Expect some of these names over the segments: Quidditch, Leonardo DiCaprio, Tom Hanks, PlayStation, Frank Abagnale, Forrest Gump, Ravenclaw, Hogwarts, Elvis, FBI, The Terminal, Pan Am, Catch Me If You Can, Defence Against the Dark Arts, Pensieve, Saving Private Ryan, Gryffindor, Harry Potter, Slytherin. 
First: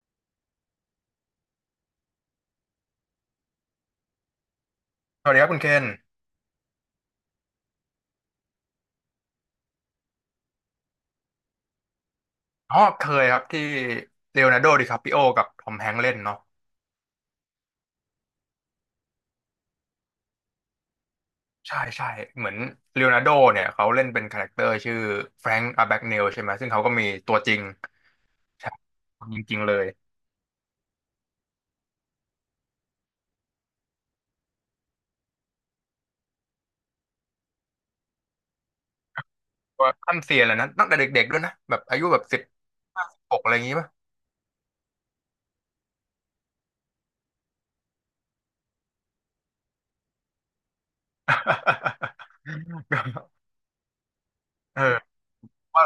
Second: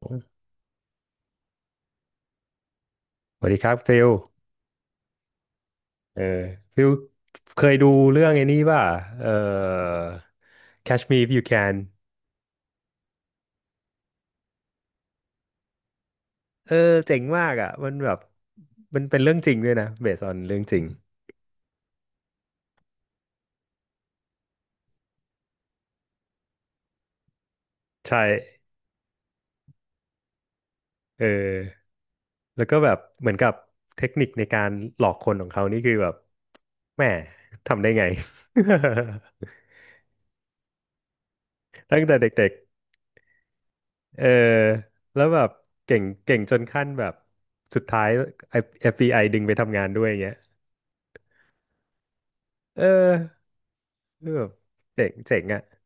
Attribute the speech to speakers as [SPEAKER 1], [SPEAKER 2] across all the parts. [SPEAKER 1] สวัสดีครับฟิล
[SPEAKER 2] สวัสดีครับคุณเคน
[SPEAKER 1] เออฟิลเคยดูเรื่องไอ้นี้ป่ะเออ Catch Me If You Can
[SPEAKER 2] อ๋อเคยครับที่เลโอนาร์โดดิคาปิโอกับทอมแฮงค์เล่นเนาะ
[SPEAKER 1] เออเจ๋งมากอ่ะมันแบบมันเป็นเรื่องจริงด้วยนะ based on เรื่องจริง
[SPEAKER 2] ใช่ใช่เหมือนเลโอนาร์โดเนี่ยเขาเล่นเป็นคาแรคเตอร์ชื่อแฟรงค์อาแบ็กเนลใช่ไหมซึ่งเขาก็มีตัวจริง
[SPEAKER 1] ใช่
[SPEAKER 2] ใช่คนจริงๆเลย
[SPEAKER 1] เออแล้วก็แบบเหมือนกับเทคนิคในการหลอกคนของเขานี่คือแบบแหม่ทำได้ไง
[SPEAKER 2] ต่ขั้นเซียนเลยนะตั้งแต่เด็กๆด้วยนะแบบ อา
[SPEAKER 1] ตั้ง
[SPEAKER 2] ยุ
[SPEAKER 1] แต่
[SPEAKER 2] แบบสิบ
[SPEAKER 1] เด็ก
[SPEAKER 2] ห้าสิบหกอะไรอย่างงี้ป่ะ
[SPEAKER 1] ๆแล้วแบบเก่งจนขั้นแบบสุดท้าย FBI ดึงไปทำงานด้วยอย่างเงี้ยเออ เออแบบ
[SPEAKER 2] เออ
[SPEAKER 1] เจ๋งอะ
[SPEAKER 2] ว่า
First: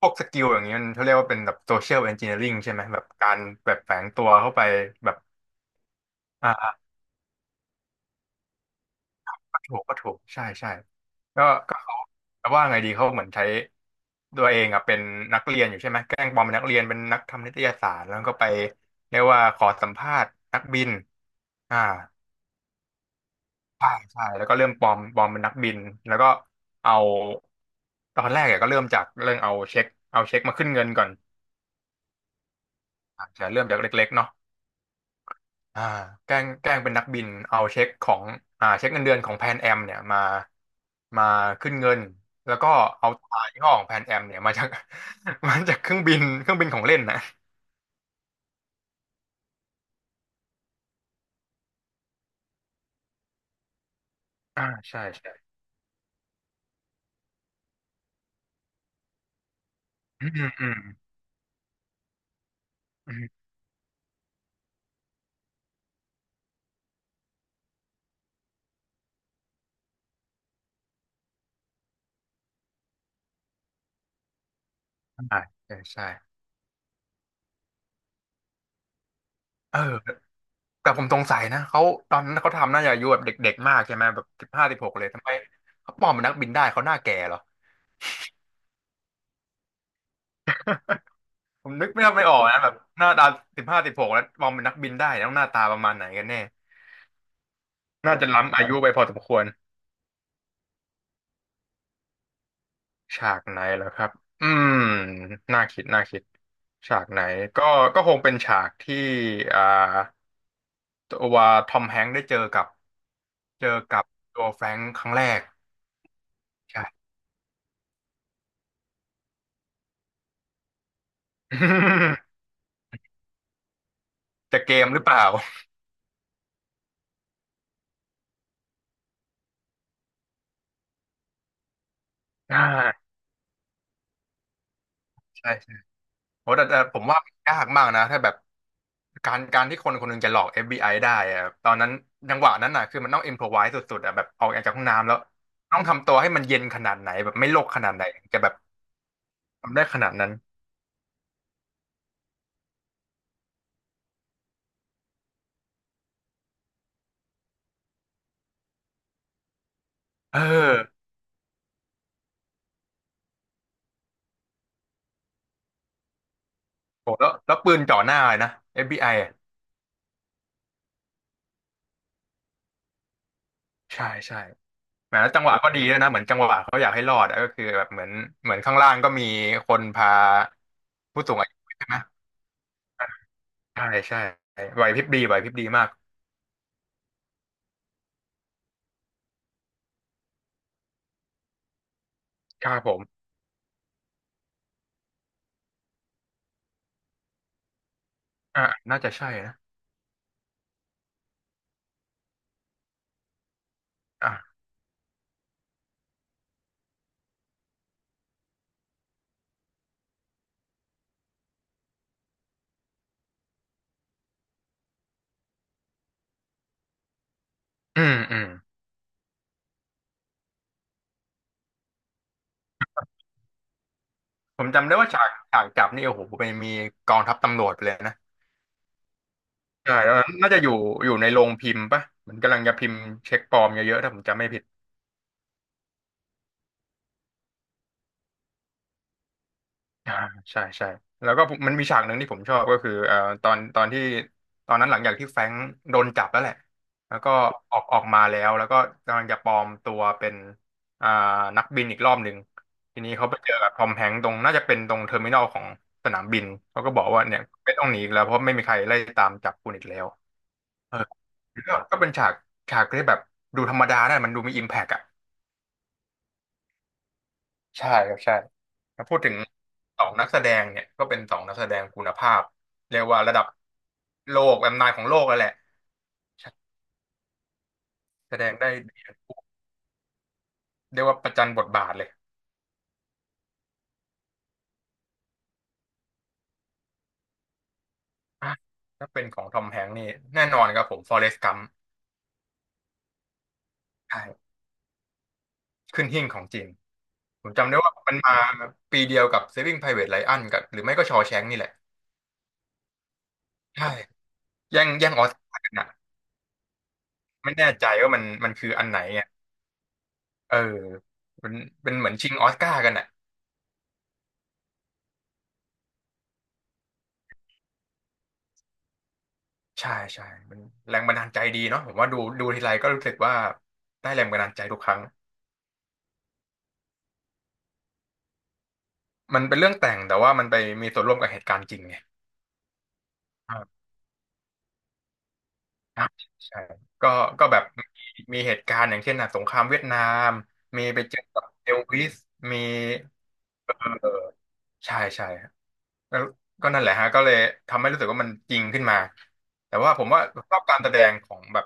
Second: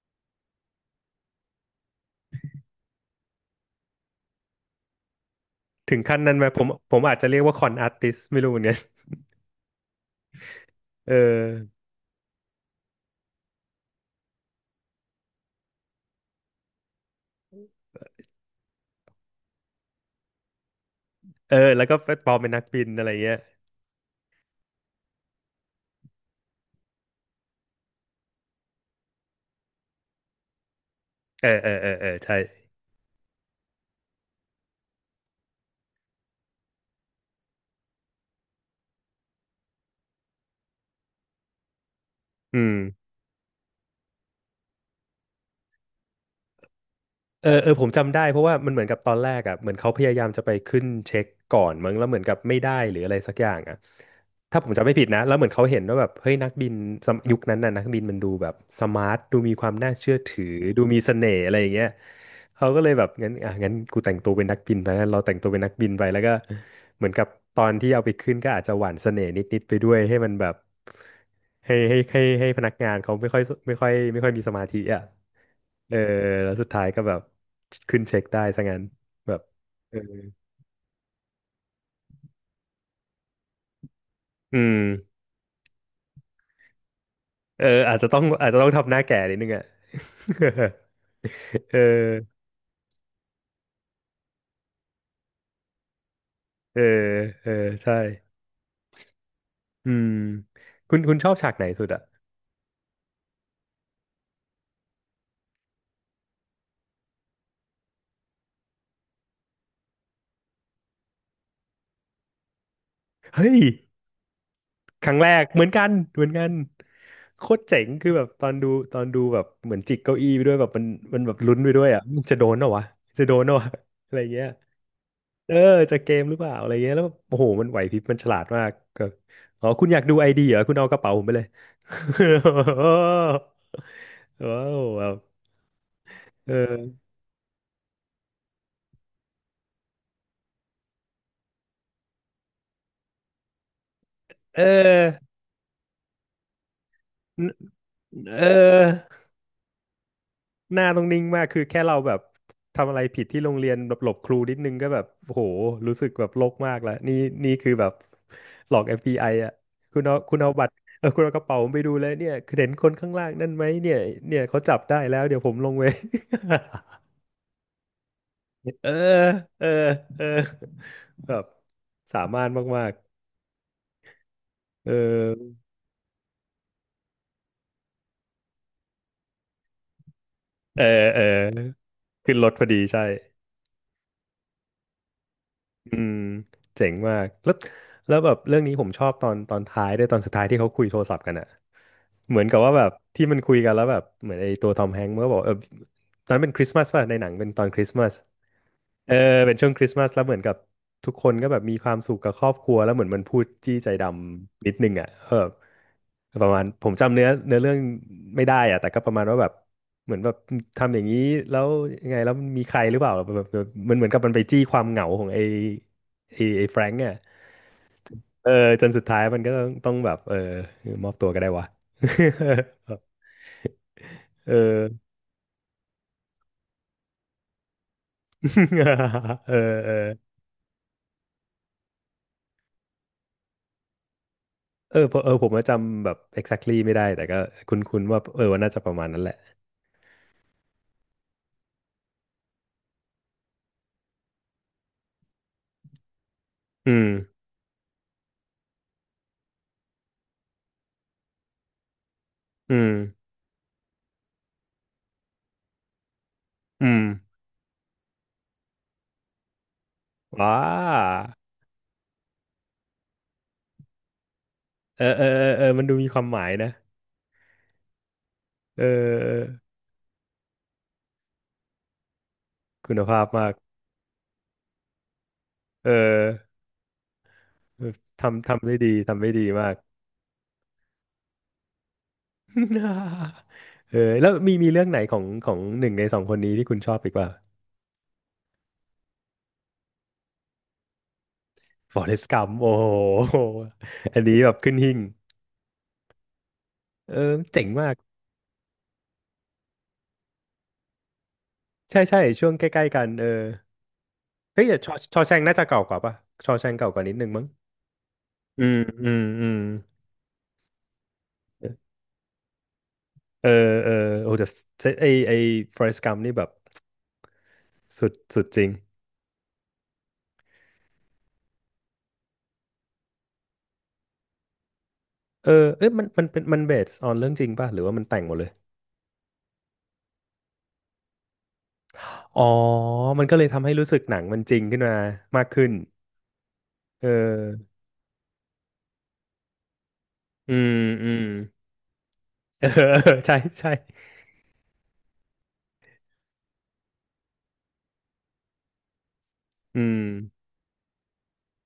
[SPEAKER 2] พวกสกิลอย่างเงี้ยมันเขาเรียกว่าเป็นแบบโซเชียล e n อนจิเนียริงใช่ไหมแบบการแบบแฝงตัวเข้าไปแบบ
[SPEAKER 1] ถึงขั้นนั้นไหม ผมอาจจะเรียกว่าคอนอาร์ติสไม่รู้เหมือนกัน
[SPEAKER 2] ถูกก็ถูกใช่ใช่
[SPEAKER 1] เออ
[SPEAKER 2] ก็ก็เขาแต่ว่าไงดีเขาเหมือนใช้ตัวเองอ่ะเป็นนักเรียนอยู่ใช่ไหมแกล้งปลอมเป็นนักเรียนเป็นนักทำนิตยสารแล้วก็ไปเรียกว่าขอสัมภาษณ์นักบินอ่า
[SPEAKER 1] แล้วก็ปลอมเป็นนักบินอะไรเงี้ย
[SPEAKER 2] ใช่ใช่แล้วก็เริ่มปลอมเป็นนักบินแล้วก็เอาตอนแรกอะก็เริ่มจากเรื่องเอาเช็คเอาเช็คมาขึ้นเงินก่อน
[SPEAKER 1] ใช่
[SPEAKER 2] อาจจะเริ่มจากเล็กๆเนาะ อ่าแกล้งเป็นนักบินเอาเช็คของอ่าเช็คเงินเดือนของแพนแอมเนี่ยมามาขึ้นเงินแล้ว
[SPEAKER 1] อื
[SPEAKER 2] ก็
[SPEAKER 1] ม
[SPEAKER 2] เอาตรายี่ห้อของแพนแอมเนี่ยมาจาก มาจากเครื่องบินของเล่นนะ
[SPEAKER 1] ผมจำได้เพราะว่ามันเหมือนกับตอนแรกอ่ะเหมือนเขาพยายามจะไปขึ้นเช็คก่อนมั้งแล้วเหมือนกับไม่ได้หรืออะไรสักอย่างอ่ะถ้าผ
[SPEAKER 2] อ่า
[SPEAKER 1] มจำไม่
[SPEAKER 2] ใช่
[SPEAKER 1] ผิดนะ
[SPEAKER 2] ใช่
[SPEAKER 1] แล้วเหมือนเขาเห็นว่าแบบเฮ้ยนักบินสมยุคนั้นน่ะนักบินมันดูแบบสมาร์ทดูมีความน่าเชื่อ
[SPEAKER 2] อื
[SPEAKER 1] ถือ
[SPEAKER 2] มอืม
[SPEAKER 1] ดูมีเสน่ห์อะไรอย่างเงี้ยเขาก็เลยแบบ
[SPEAKER 2] อื
[SPEAKER 1] งั้น
[SPEAKER 2] ม
[SPEAKER 1] อ่ะงั้นกูแต่งตัวเป็นนักบินไปงั้นเราแต่งตัวเป็นนักบินไปแล้วก็เหมือนกับตอนที่เอาไปขึ้นก็อาจจะหวานเสน่ห์นิดๆไปด้วยให้มันแบบให้พนักงานเขาไม่ค่อยมีสมาธิอ่ะ
[SPEAKER 2] อ่าใช่
[SPEAKER 1] เออ
[SPEAKER 2] ใช่
[SPEAKER 1] แล้วสุดท้ายก็แบบขึ้นเช็คได้ซะงั้นแบบ
[SPEAKER 2] เอ
[SPEAKER 1] เออ
[SPEAKER 2] อแต่ผมสงสัยนะเขาตอนนั้นเขาทำน่าจะอายุแบบเด็กๆมากใช่ไหมแบบสิบ
[SPEAKER 1] อื
[SPEAKER 2] ห้าสิ
[SPEAKER 1] ม
[SPEAKER 2] บหกเลยทำไมเขาปลอมเป็นนักบินได้เขาหน้าแก่เหรอ
[SPEAKER 1] อาจจะต้องทำหน้าแก่นิดนึงอ่ะ
[SPEAKER 2] ผ ม
[SPEAKER 1] เอ
[SPEAKER 2] นึกไม่ออ
[SPEAKER 1] อ
[SPEAKER 2] กนะแบบหน้าตาสิบห้าสิบหกแล้วมองเป็นนักบินได้ต้องหน้าตาประมาณไหนกันแน่
[SPEAKER 1] เออเออใช่
[SPEAKER 2] น่าจะล้ำอายุไปพอสมควร
[SPEAKER 1] อืมคุณคุณชอบฉากไหนสุดอ่ะ
[SPEAKER 2] ฉากไหนเหรอครับ อืม น่าคิดน่าคิดฉากไหนก็ก็คงเป็นฉากที่อ่าตัวทอมแฮงค์ได้เจอกับ
[SPEAKER 1] เฮ้ย
[SPEAKER 2] เจอกับตัวแฟรงค์ค
[SPEAKER 1] ค
[SPEAKER 2] รั้ง
[SPEAKER 1] รั้ง
[SPEAKER 2] แร
[SPEAKER 1] แร
[SPEAKER 2] ก
[SPEAKER 1] กเหมือนกันเหมือนกัน
[SPEAKER 2] ใช่
[SPEAKER 1] โคตรเจ๋งคือแบบตอนดูแบบเหมือนจิกเก้าอี้ไปด้วยแบบมันมันแบบลุ้นไปด้วยอ่ะมันจะโด นเหรอวะจะโดนเหรอวะอะไรเงี้ย
[SPEAKER 2] จะเกมหรือเปล่า
[SPEAKER 1] เออจากเกมหรือเปล่าอะไรเงี้ยแล้วแบบโอ้โหมันไหวพริบมันฉลาดมากก็อ๋อคุณอยากดูไอดีเหรอคุณเอากระเป๋าผมไปเลย
[SPEAKER 2] อ่า
[SPEAKER 1] ว้าวแบบ
[SPEAKER 2] ใช่ใช่โหแต่แต่
[SPEAKER 1] เออ
[SPEAKER 2] ผมว่ามันยากมากนะถ้าแบบการที่คนคนหนึงจะหลอก FBI ไอได้อะตอนนั้นจังหวะนั้นน่ะคือมันต้องอิมพรไวสสุดๆอะแบบออก
[SPEAKER 1] เอ
[SPEAKER 2] จากห้องน้ำแล้ว
[SPEAKER 1] อ
[SPEAKER 2] ต้องทำตัวให้มันเย็นขนาดไหนแบบไม่โลกขนาดไหนถึงจะ
[SPEAKER 1] เอ
[SPEAKER 2] แบบ
[SPEAKER 1] อ
[SPEAKER 2] ทำได้ขนาดนั้น
[SPEAKER 1] หน้าต้องนิ่งมากคือแค่เราแบบทำอะไรผิดที่โรงเรียนแบบหลบครูนิดนึงก็แบบโอ้โหรู้สึกแบบโลกมากแล้วนี่นี่คือแบบหลอก FBI อฟบีไออ่ะคุณเอาคุ
[SPEAKER 2] เอ
[SPEAKER 1] ณ
[SPEAKER 2] อ
[SPEAKER 1] เอาบัตรคุณเอากระเป๋าผมไปดูเลยเนี่ยคือเห็นคนข้างล่างนั่นไหมเนี่ยเนี่ยเขาจับได้แล้วเดี๋ยวผมลงไป
[SPEAKER 2] โหแล้วแล้วปืนจ่อหน้าเลยนะ
[SPEAKER 1] เออ
[SPEAKER 2] FBI อฟบีไออะ
[SPEAKER 1] เออ เออ แบบสามารถมาก
[SPEAKER 2] ใช่ใช่
[SPEAKER 1] ๆ
[SPEAKER 2] แหมแล้วจังหวะก็ดีด้วยนะเหมือนจังหวะเขาอยากให้รอดอะก็คือแบบเหมือนเหมือนข้างล่างก็มีคนพา
[SPEAKER 1] เออเออ
[SPEAKER 2] ผู้สูงอายุใช่ไหม
[SPEAKER 1] ขึ้นรถพอดีใช่
[SPEAKER 2] ใช่ใช่ไหวพริบดีไหวพริบดีมาก
[SPEAKER 1] อืมเจ๋งมาก แล้วแบบเรื่องนี้ผมชอบตอนท้ายด้วยตอนสุดท้ายที่เขาคุยโทรศัพท์กันอะเหมือนกับ
[SPEAKER 2] ค
[SPEAKER 1] ว่า
[SPEAKER 2] รับ
[SPEAKER 1] แบ
[SPEAKER 2] ผ
[SPEAKER 1] บ
[SPEAKER 2] ม
[SPEAKER 1] ที่มันคุยกันแล้วแบบเหมือนไอ้ตัวทอมแฮงก์มันก็บอกตอนนั้นเป็นคริสต์มาสป่ะในหนังเป็นตอนคริสต์มาส
[SPEAKER 2] อ่าน่าจะ
[SPEAKER 1] เออ
[SPEAKER 2] ใช่นะ
[SPEAKER 1] เป็นช่วงคริสต์มาสแล้วเหมือนกับทุกคนก็แบบมีความสุขกับครอบครัวแล้วเหมือนมันพูดจี้ใจด
[SPEAKER 2] อ่า
[SPEAKER 1] ำนิดนึงอ่ะประมาณผมจำเนื้อเรื่องไม่ได้อ่ะแต่ก็ประมาณว่าแบบเหมือนแบบทำอย่างนี้แล้วยังไงแล้วมีใครหรือเปล่าแบบมันเหมือนกับมันไปจี้ความเหงาของไอ้แฟรงก์อ่ะ
[SPEAKER 2] อืมอื
[SPEAKER 1] เอ
[SPEAKER 2] ม
[SPEAKER 1] อจนสุดท้ายมันก็ต้องแบบมอบตัวก็ได้วะ เออ
[SPEAKER 2] ผมจำได้ว่าฉากฉากจับนี่โอ้โหเป็นมีกองทัพตำรวจไปเลยนะ
[SPEAKER 1] เออเออ
[SPEAKER 2] ใช่แล้วน่าจะอยู่อยู่ในโรงพิมพ์ปะเหมือนกำลังจะพิมพ์เช็คปลอมเยอะๆถ้าผมจำไม่ผิด
[SPEAKER 1] ผมผมว่าจำแบบ exactly ไม่ได้แต่ก็คุ้นๆว่าว่าน่าจะประมาณนั้นแหละ
[SPEAKER 2] อ่าใช่ใช่แล้วก็ผมมันมีฉากหนึ่งที่ผมชอบก็คือตอนตอนที่ตอนนั้นหลังจากที่แฟรงค์โดนจับแล้วแหละ
[SPEAKER 1] อืม
[SPEAKER 2] แล้วก็ออกมาแล้วแล้วก็กำลังจะปลอมตัวเป็นอ่านักบินอีกรอบหนึ่ง
[SPEAKER 1] อืม
[SPEAKER 2] ทีนี้เขาไปเจอกับทอมแฮงค์ตรงน่าจะเป็นตรงเทอร์มินอลของสนามบินเขา
[SPEAKER 1] อื
[SPEAKER 2] ก็
[SPEAKER 1] ม
[SPEAKER 2] บอกว่าเนี่ยไม่ต้องหนีอีกแล้วเพราะไม่มีใครไล่ตามจับคุณอีกแล้ว
[SPEAKER 1] ว้า
[SPEAKER 2] เออก็เป็นฉากฉากที่แบบดูธรรมดานะมันดูมีอิมแพกอะ
[SPEAKER 1] มันดูมีความหมายนะ
[SPEAKER 2] ใช่ครับใช่
[SPEAKER 1] เออเอ
[SPEAKER 2] ถ้าพูดถึง
[SPEAKER 1] อ
[SPEAKER 2] สองนักแสดงเนี่ยก็เป็นสองนักแสดงคุณภาพ
[SPEAKER 1] คุ
[SPEAKER 2] เรี
[SPEAKER 1] ณ
[SPEAKER 2] ยกว่า
[SPEAKER 1] ภาพ
[SPEAKER 2] ระดั
[SPEAKER 1] มา
[SPEAKER 2] บ
[SPEAKER 1] ก
[SPEAKER 2] โลกแบบนานของโลกแล้วแหละ
[SPEAKER 1] เออ
[SPEAKER 2] ใช่แสด
[SPEAKER 1] ทำ
[SPEAKER 2] ง
[SPEAKER 1] ทำ
[SPEAKER 2] ได้
[SPEAKER 1] ได้ดี
[SPEAKER 2] ดีทั้ง
[SPEAKER 1] ทำได้ดี
[SPEAKER 2] คู่
[SPEAKER 1] มาก
[SPEAKER 2] เรียกว่าประจันบทบาทเลย
[SPEAKER 1] แล้วมีเรื่องไหนของของหนึ่งในสองคนนี้ที่คุณชอบอีกป่ะ
[SPEAKER 2] อ่ะถ้าเป็นของทอมแฮงค์นี่แน่นอนครับผมฟอเรสต์กัม
[SPEAKER 1] Forrest Gump โอ้โห อันนี้แบ
[SPEAKER 2] ใช่
[SPEAKER 1] บขึ้นหิ้ง
[SPEAKER 2] ขึ้นหิ้งของจริง
[SPEAKER 1] เออ
[SPEAKER 2] ผม
[SPEAKER 1] เจ๋ง
[SPEAKER 2] จำได้
[SPEAKER 1] มา
[SPEAKER 2] ว่า
[SPEAKER 1] ก
[SPEAKER 2] มันมาปีเดียวกับ Saving Private Ryan กับหรือไม่ก็ชอ s h ง n k นี่แหละ
[SPEAKER 1] ใช่ใช่ช่วงใกล้ๆกัน
[SPEAKER 2] ใช่
[SPEAKER 1] เฮ้ยแต่
[SPEAKER 2] แย่งแย่ง
[SPEAKER 1] ชอ
[SPEAKER 2] ออส
[SPEAKER 1] แชงน่า
[SPEAKER 2] การ์
[SPEAKER 1] จะ
[SPEAKER 2] กัน
[SPEAKER 1] เก่า
[SPEAKER 2] อ่ะ
[SPEAKER 1] กว่าป่ะชอแชงเก่ากว่านิดนึงมั้ง
[SPEAKER 2] ไม่แน่ใจว่ามัน
[SPEAKER 1] อื
[SPEAKER 2] คือ
[SPEAKER 1] ม
[SPEAKER 2] อันไหน
[SPEAKER 1] อืม
[SPEAKER 2] อ่ะ
[SPEAKER 1] อืม
[SPEAKER 2] เออเป็นเป็นเหมือนชิงออสการ์กันอ่ะ
[SPEAKER 1] เออเออโอ้แต่เซตไอไอฟอเรสต์กัมนี่แบบสุดจริง
[SPEAKER 2] ใช่ใช่มันแรงบันดาลใจดีเนาะผมว่าดูดูทีไรก็รู้สึกว่าได้แรงบันดาลใจทุกครั้ง
[SPEAKER 1] เอ้มันมันเป็นมันเบสออนเรื่องจริงป่ะหรือว่ามันแต่งหมดเลย
[SPEAKER 2] มันเป็นเรื่องแต่งแต่ว่ามันไปมีส่วนร่วมกับเหตุการณ์จริงไง
[SPEAKER 1] อ๋อมันก็เลย
[SPEAKER 2] ครั
[SPEAKER 1] ทำให้
[SPEAKER 2] บ
[SPEAKER 1] รู้สึกหนังมันจริงขึ้นมามากขึ้น
[SPEAKER 2] ครับใช่
[SPEAKER 1] เ
[SPEAKER 2] ก็ก็แบบ
[SPEAKER 1] ออ
[SPEAKER 2] มีเหตุการณ์อย่างเช่นน่ะสงครามเวียดนาม
[SPEAKER 1] อืม
[SPEAKER 2] มีไป
[SPEAKER 1] อื
[SPEAKER 2] เจอ
[SPEAKER 1] ม
[SPEAKER 2] กับเอลวิสมี
[SPEAKER 1] เออ ใช่ใช่
[SPEAKER 2] เออใช่ใช่ แล้วก็นั่นแหละฮะก็เลยทำให้รู้สึกว่ามันจริงขึ้นมาแต่
[SPEAKER 1] อื
[SPEAKER 2] ว่า
[SPEAKER 1] ม
[SPEAKER 2] ผมว่าชอบการแสดงของแบบ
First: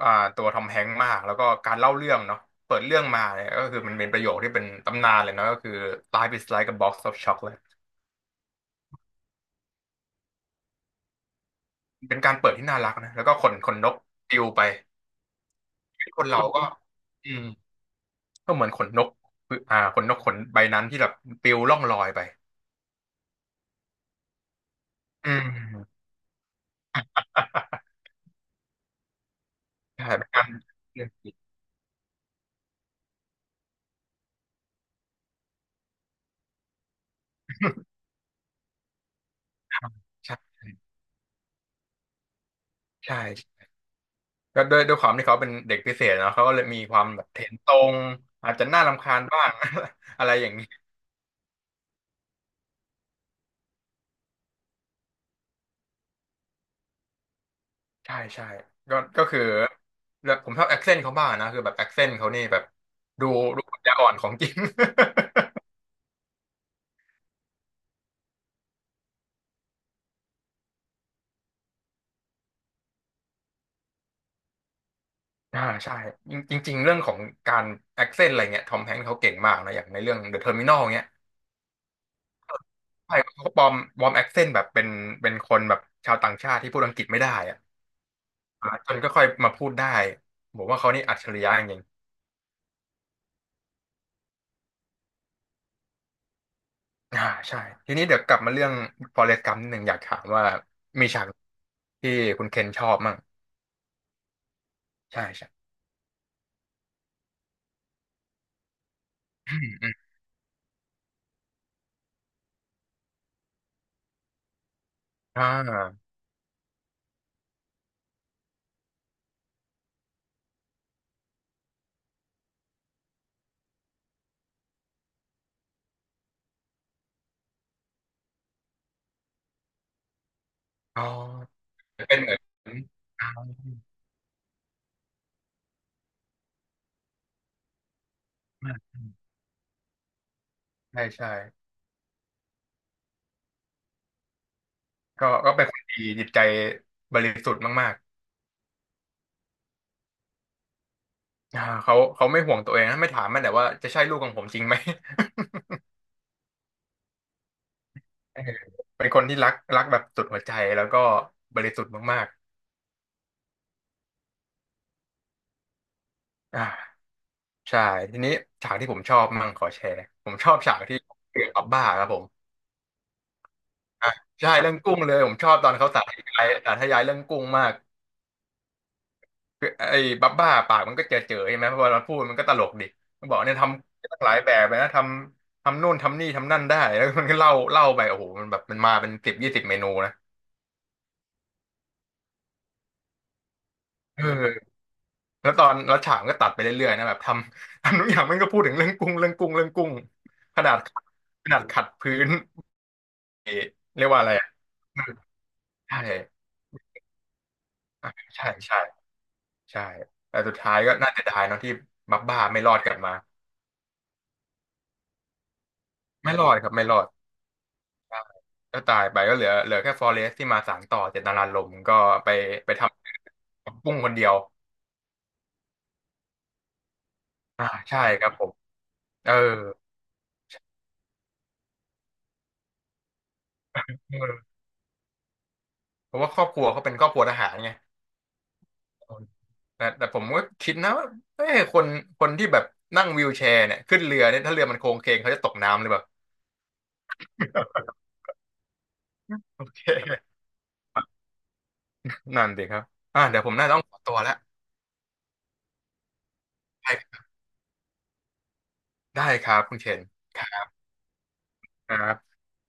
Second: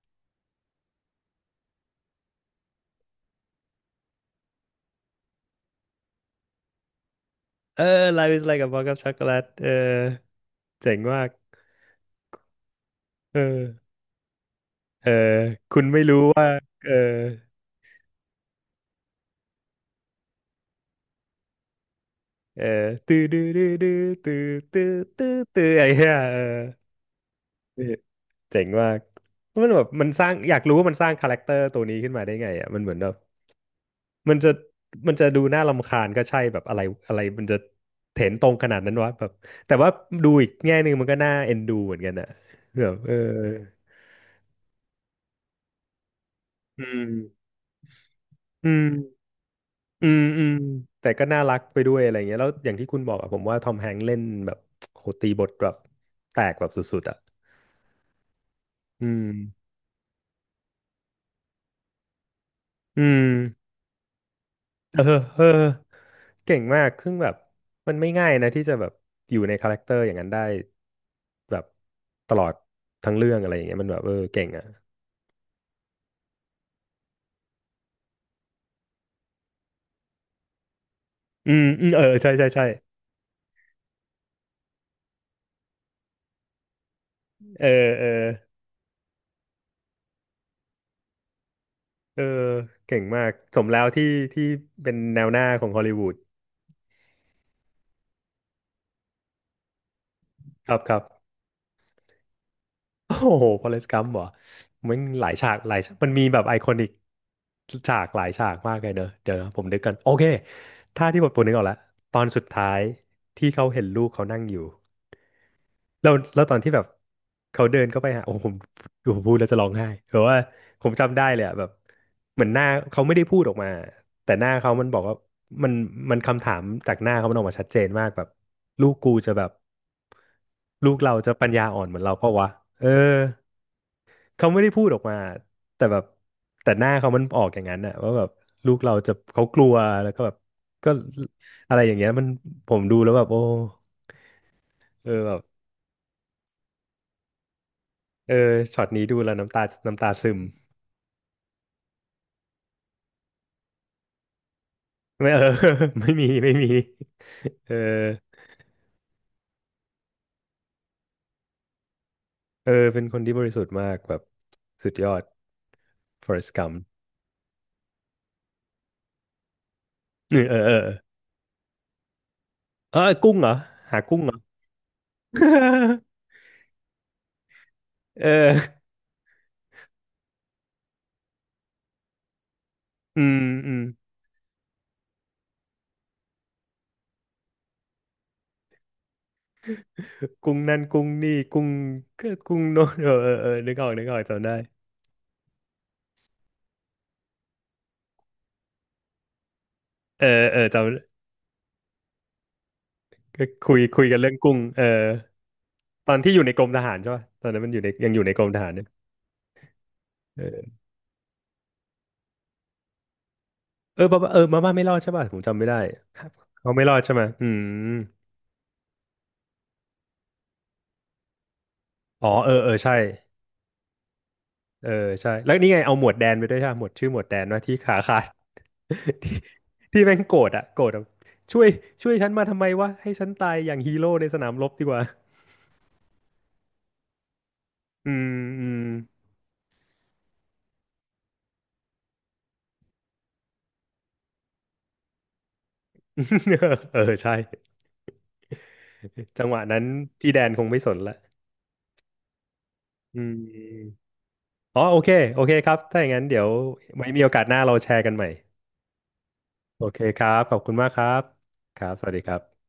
[SPEAKER 2] อ่าตัวทอมแฮงค์มากแล้วก็การเล่าเรื่องเนาะเปิดเรื่องมาเนี่ยก็คือมันเป็นประโยคที่เป็นตำนานเลยเนาะก็คือ Life is like a box of chocolate
[SPEAKER 1] เออ Life is like a box of chocolate เจ๋งมาก
[SPEAKER 2] เป็นการเปิดที่น่ารักนะแล้วก็
[SPEAKER 1] เอ
[SPEAKER 2] ขนขนน
[SPEAKER 1] อ
[SPEAKER 2] กปลิวไป
[SPEAKER 1] เออคุณไม่
[SPEAKER 2] ค
[SPEAKER 1] รู้
[SPEAKER 2] นเรา
[SPEAKER 1] ว่า
[SPEAKER 2] ก็
[SPEAKER 1] เออ
[SPEAKER 2] อืมก็เหมือนขนนกขนนกขนใบนั้นที่แบบปลิวล่องลอยไป
[SPEAKER 1] เออตื้อดื้อดื้อดื้อตื้อตื้อตื้อ
[SPEAKER 2] อืม
[SPEAKER 1] ตื้ออะไรเงี้ยเออ เจ๋งมากมันแบบมั
[SPEAKER 2] ใช่
[SPEAKER 1] นส
[SPEAKER 2] เป็น
[SPEAKER 1] ร้าง
[SPEAKER 2] การ
[SPEAKER 1] อยากรู้ว่ามันสร้างคาแรคเตอร์ตัวนี้ขึ้นมาได้ไงอ่ะมันเหมือนแบบมันจะมันจะดูน่ารำคาญก็ใช่แบบอะไรอะไรมันจะเถ็นตรงขนาดนั้นวะแบบแต่ว่า ดู
[SPEAKER 2] ใช
[SPEAKER 1] อีก
[SPEAKER 2] ่
[SPEAKER 1] แง่หนึ่งมันก็น่าเอ็นดูเหมือนกันอ่ะแบบเออ
[SPEAKER 2] ใช่ ก็ด้วยความที่เขาเป็นเด็กพิเศษเนาะเขาก็เลยมี
[SPEAKER 1] อื
[SPEAKER 2] ควา
[SPEAKER 1] ม
[SPEAKER 2] มแบบเถนตรงอาจจะ
[SPEAKER 1] อื
[SPEAKER 2] น่า
[SPEAKER 1] ม
[SPEAKER 2] รำคาญบ้าง
[SPEAKER 1] อื ม
[SPEAKER 2] อะไร
[SPEAKER 1] อื
[SPEAKER 2] อย่า
[SPEAKER 1] ม
[SPEAKER 2] งนี้
[SPEAKER 1] แต่ก็น่ารักไปด้วยอะไรเงี้ยแล้วอย่างที่คุณบอกอะผมว่าทอมแฮงค์เล่นแบบโหตีบทแบบแตกแบบสุดๆอะ
[SPEAKER 2] ใช่ใช่ก็
[SPEAKER 1] อื
[SPEAKER 2] ก็
[SPEAKER 1] ม
[SPEAKER 2] คือแล้วผมชอบแอคเซนต์เขาบ้างนะคือแบบแอคเซนต์เขานี่แบบ
[SPEAKER 1] อื
[SPEAKER 2] ดู
[SPEAKER 1] ม
[SPEAKER 2] ดูปัญญาอ่อนของจริง
[SPEAKER 1] เออเออเก่งมาก ซึ่งแบบมันไม่ง่ายนะที่จะแบบอยู่ในคาแรคเตอร์อย่างนั้นได้แบบตลอดทั้งเรื่องอะไรอย่างเงี้ยมันแบบเออเก่งอ่ะ
[SPEAKER 2] ใช่จริงจริงๆเรื่องของการแอคเซนต์อะไรเงี้ยทอมแฮงค์เขาเก่งมากนะอย่างในเรื่องเดอะเทอร์มินอลเงี้ย
[SPEAKER 1] อืมอืมเออใช่ใช่ใช่
[SPEAKER 2] ใช่เขาปลอมแอคเซนต์แบบเป็นคนแบบชาวต่างชาติที่พูดอังกฤษไม่ได้อะ
[SPEAKER 1] เออเออ
[SPEAKER 2] จนก็ค่อยมาพูดได้ผมว่าเขานี่อัจฉริยะจริง
[SPEAKER 1] เออเก่งมากสมแล้วที่เป็นแนวหน้าของฮอลลีวูด
[SPEAKER 2] อ่าใช่ทีนี้เดี๋ยวกลับมาเรื่อง Forrest Gump นิดหนึ่งอยากถามว่า
[SPEAKER 1] ครับครับ
[SPEAKER 2] มีฉากที่คุณเคนชอบ
[SPEAKER 1] โอ้
[SPEAKER 2] มั่ง
[SPEAKER 1] โหฟอเรสต์กัมป์เหรอมันห
[SPEAKER 2] ใช่
[SPEAKER 1] ลาย
[SPEAKER 2] ใช่
[SPEAKER 1] ฉากหลายฉากมันมีแบบไอคอนิกฉากหลายฉากมากเลยเนอะเดี๋ยวนะ
[SPEAKER 2] อื
[SPEAKER 1] ผม
[SPEAKER 2] ม
[SPEAKER 1] นึก
[SPEAKER 2] อื
[SPEAKER 1] กัน
[SPEAKER 2] ม
[SPEAKER 1] โอเคถ้าที่ผมนึกออกแล้วตอนสุดท้ายที่เขาเห็นลูกเขานั่งอยู่
[SPEAKER 2] อ่า
[SPEAKER 1] แล้วตอนที่แบบเขาเดินเข้าไปหาโอ้โหผมพูดแล้วจะร้องไห้เพราะว่าผมจำได้เลยอะแบบเหมือนหน้าเขาไม่ได้พูดออกมาแต่หน้าเขามันบอกว่ามันมันคำถามจากหน้าเขามันออกมาชัดเจนมากแบบลูกกูจะแบบลูก
[SPEAKER 2] อ๋อ
[SPEAKER 1] เราจะปัญญาอ่อนเหมือนเรา
[SPEAKER 2] เป็น
[SPEAKER 1] เพ
[SPEAKER 2] เห
[SPEAKER 1] ราะ
[SPEAKER 2] มือน
[SPEAKER 1] วะเออ
[SPEAKER 2] อ่า
[SPEAKER 1] เขาไม่ได้พูดออกมาแต่แบบแต่หน้าเขามันออกอย่างนั้นน่ะว่าแบบลูกเราจะเขากลัวแล้วก็แบบก็
[SPEAKER 2] ใช่ใช่
[SPEAKER 1] อะไรอย่างเงี้ยมันผมดูแล้วแบบโอ้เออ
[SPEAKER 2] ก็
[SPEAKER 1] แบบ
[SPEAKER 2] ก็เป็นคนดีจิตใจบริสุทธิ์มาก
[SPEAKER 1] เออช็อตนี้ดูแล้วน้ำตาซึม
[SPEAKER 2] ๆเขาไม่ห่วงตัวเองนะไม่ถามมันแต่ว่าจะใช่ลูกของผมจริงไหม
[SPEAKER 1] ไม่ เออ ไม่มีไม่มีเออ
[SPEAKER 2] เออ เป็นคนที่รักแบบสุดหัวใจแล้วก็บริสุทธิ์มาก
[SPEAKER 1] เออเป็นคนที่บริสุทธิ์มากแบบสุดยอด Forrest
[SPEAKER 2] ๆ
[SPEAKER 1] Gump
[SPEAKER 2] ใช่ทีนี้ฉากที่ผมชอบมั่งขอแชร์ผ
[SPEAKER 1] เอ
[SPEAKER 2] มช
[SPEAKER 1] อ
[SPEAKER 2] อ
[SPEAKER 1] เอ
[SPEAKER 2] บ
[SPEAKER 1] อเอ
[SPEAKER 2] ฉาก
[SPEAKER 1] อ
[SPEAKER 2] ที่เกี่ยวกับบ้าครับผม
[SPEAKER 1] เออกุ้งเหรอหา
[SPEAKER 2] อ่ะ
[SPEAKER 1] กุ้งเหรอ
[SPEAKER 2] ใช่ เรื่องกุ้งเลยผมชอบตอนเขาสาธยายเรื่องกุ้งมาก
[SPEAKER 1] เออ
[SPEAKER 2] คือไอ้บับบ้าปากมันก็เจอใช่ไหมเพอเราพูดมันก็ตลกดิ
[SPEAKER 1] อื
[SPEAKER 2] มันบอ
[SPEAKER 1] ม
[SPEAKER 2] กเนี่ยท
[SPEAKER 1] อืม
[SPEAKER 2] ำตั้งหลายแบบเลยนะทำนู่นทำนี่ทำนั่นได้แล้วมันก็เล่าไปโอ้โหมันแบบมันมาเป็นสิบยี่สิบเมนูนะ
[SPEAKER 1] กุ้งนั่นกุ้งนี่กุ้งก็กุ้งโน้นเออเออเออนึกออกนึกอ
[SPEAKER 2] เ
[SPEAKER 1] อกจำได้
[SPEAKER 2] ออแล้วตอนแล้วฉากมันก็ตัดไปเรื่อยๆนะแบบทำ ทำทุกอย่างมันก็พูดถึงเรื่องกุ้งเรื่องกุ้งเรื่องกุ้ง
[SPEAKER 1] เออเอ
[SPEAKER 2] ข
[SPEAKER 1] อ
[SPEAKER 2] นา
[SPEAKER 1] จ
[SPEAKER 2] ดขนาดขัดพื้น
[SPEAKER 1] ำก็คุยคุ
[SPEAKER 2] เรี
[SPEAKER 1] ย
[SPEAKER 2] ยก
[SPEAKER 1] กัน
[SPEAKER 2] ว่าอะ
[SPEAKER 1] เรื่
[SPEAKER 2] ไร
[SPEAKER 1] อง
[SPEAKER 2] อะ
[SPEAKER 1] กุ้งเออ
[SPEAKER 2] ใช่
[SPEAKER 1] ตอนที่อยู่ในกรมทหารใช่ป่ะตอนนั้นมันอยู่ในยั
[SPEAKER 2] อ่ะ
[SPEAKER 1] งอยู่ในกร
[SPEAKER 2] ใช่
[SPEAKER 1] มทหาร
[SPEAKER 2] ใช่
[SPEAKER 1] เนี่ย
[SPEAKER 2] ใช่แต่
[SPEAKER 1] เอ
[SPEAKER 2] สุด
[SPEAKER 1] อ
[SPEAKER 2] ท้ายก็น่าเสียดายเนอะที่บับบ้าไม่รอดกลับมา
[SPEAKER 1] เออมาม่าเออมาม่าไม่รอดใช่ป่ะผมจำไม่ได้ครับ
[SPEAKER 2] ไม่รอดครั
[SPEAKER 1] เขา
[SPEAKER 2] บ
[SPEAKER 1] ไม่
[SPEAKER 2] ไม่
[SPEAKER 1] ร
[SPEAKER 2] ร
[SPEAKER 1] อด
[SPEAKER 2] อด
[SPEAKER 1] ใช่ไหมอืม
[SPEAKER 2] ใช่ก็ตายไปก็เหลือแค่ฟอเรสที่มาสานต่อเจตนารมณ์ก็
[SPEAKER 1] อ๋อ
[SPEAKER 2] ไป
[SPEAKER 1] เออเอ
[SPEAKER 2] ไป
[SPEAKER 1] อ
[SPEAKER 2] ท
[SPEAKER 1] ใช่
[SPEAKER 2] ำปุ้งคนเดียว
[SPEAKER 1] เออใช่แล้วนี่ไงเอาหมวดแดนไปด้วยใช่ปะหมวดชื่อหมวดแดนว่าที่ขา
[SPEAKER 2] ใช่
[SPEAKER 1] ขา
[SPEAKER 2] ค
[SPEAKER 1] ด
[SPEAKER 2] รับผม เออ
[SPEAKER 1] ที่ที่แม่งโกรธอะโกรธแบบช่วยช่วยฉันมาทำไมวะให้ฉันตายอย่างฮีโร่ในสนาม
[SPEAKER 2] เออ
[SPEAKER 1] รบดีกว่า
[SPEAKER 2] เพราะว่าครอบครัวเขาเป็นครอบครัวทหารไง
[SPEAKER 1] อืมอืม
[SPEAKER 2] แต่ผมก็คิดนะว่าเอ้ยคนที่แบบนั่งวีลแชร์เนี่ยขึ้นเรือเนี่ยถ้าเรือมันโค้งเคงเขาจะตกน้ำหรือเปล่า
[SPEAKER 1] เออใช่ จั งหวะ
[SPEAKER 2] โอ
[SPEAKER 1] นั้
[SPEAKER 2] เค
[SPEAKER 1] นพี่แดนคงไม่สนละ
[SPEAKER 2] นั่นสิครับ
[SPEAKER 1] อืม
[SPEAKER 2] เดี๋ยวผมน่าจะต้องขอตัวแล้ว
[SPEAKER 1] อ๋อโอเคโอเคครับ ถ้าอย่างนั้นเดี๋ยวไว้
[SPEAKER 2] ไป
[SPEAKER 1] มีโอกาสหน้าเราแชร์กันใหม่
[SPEAKER 2] ได้ครับคุณ
[SPEAKER 1] โอ
[SPEAKER 2] เช
[SPEAKER 1] เค
[SPEAKER 2] น
[SPEAKER 1] ครับ ขอ
[SPEAKER 2] ค
[SPEAKER 1] บคุณมากครับครับ
[SPEAKER 2] รั
[SPEAKER 1] สวัส
[SPEAKER 2] บ
[SPEAKER 1] ดีครับ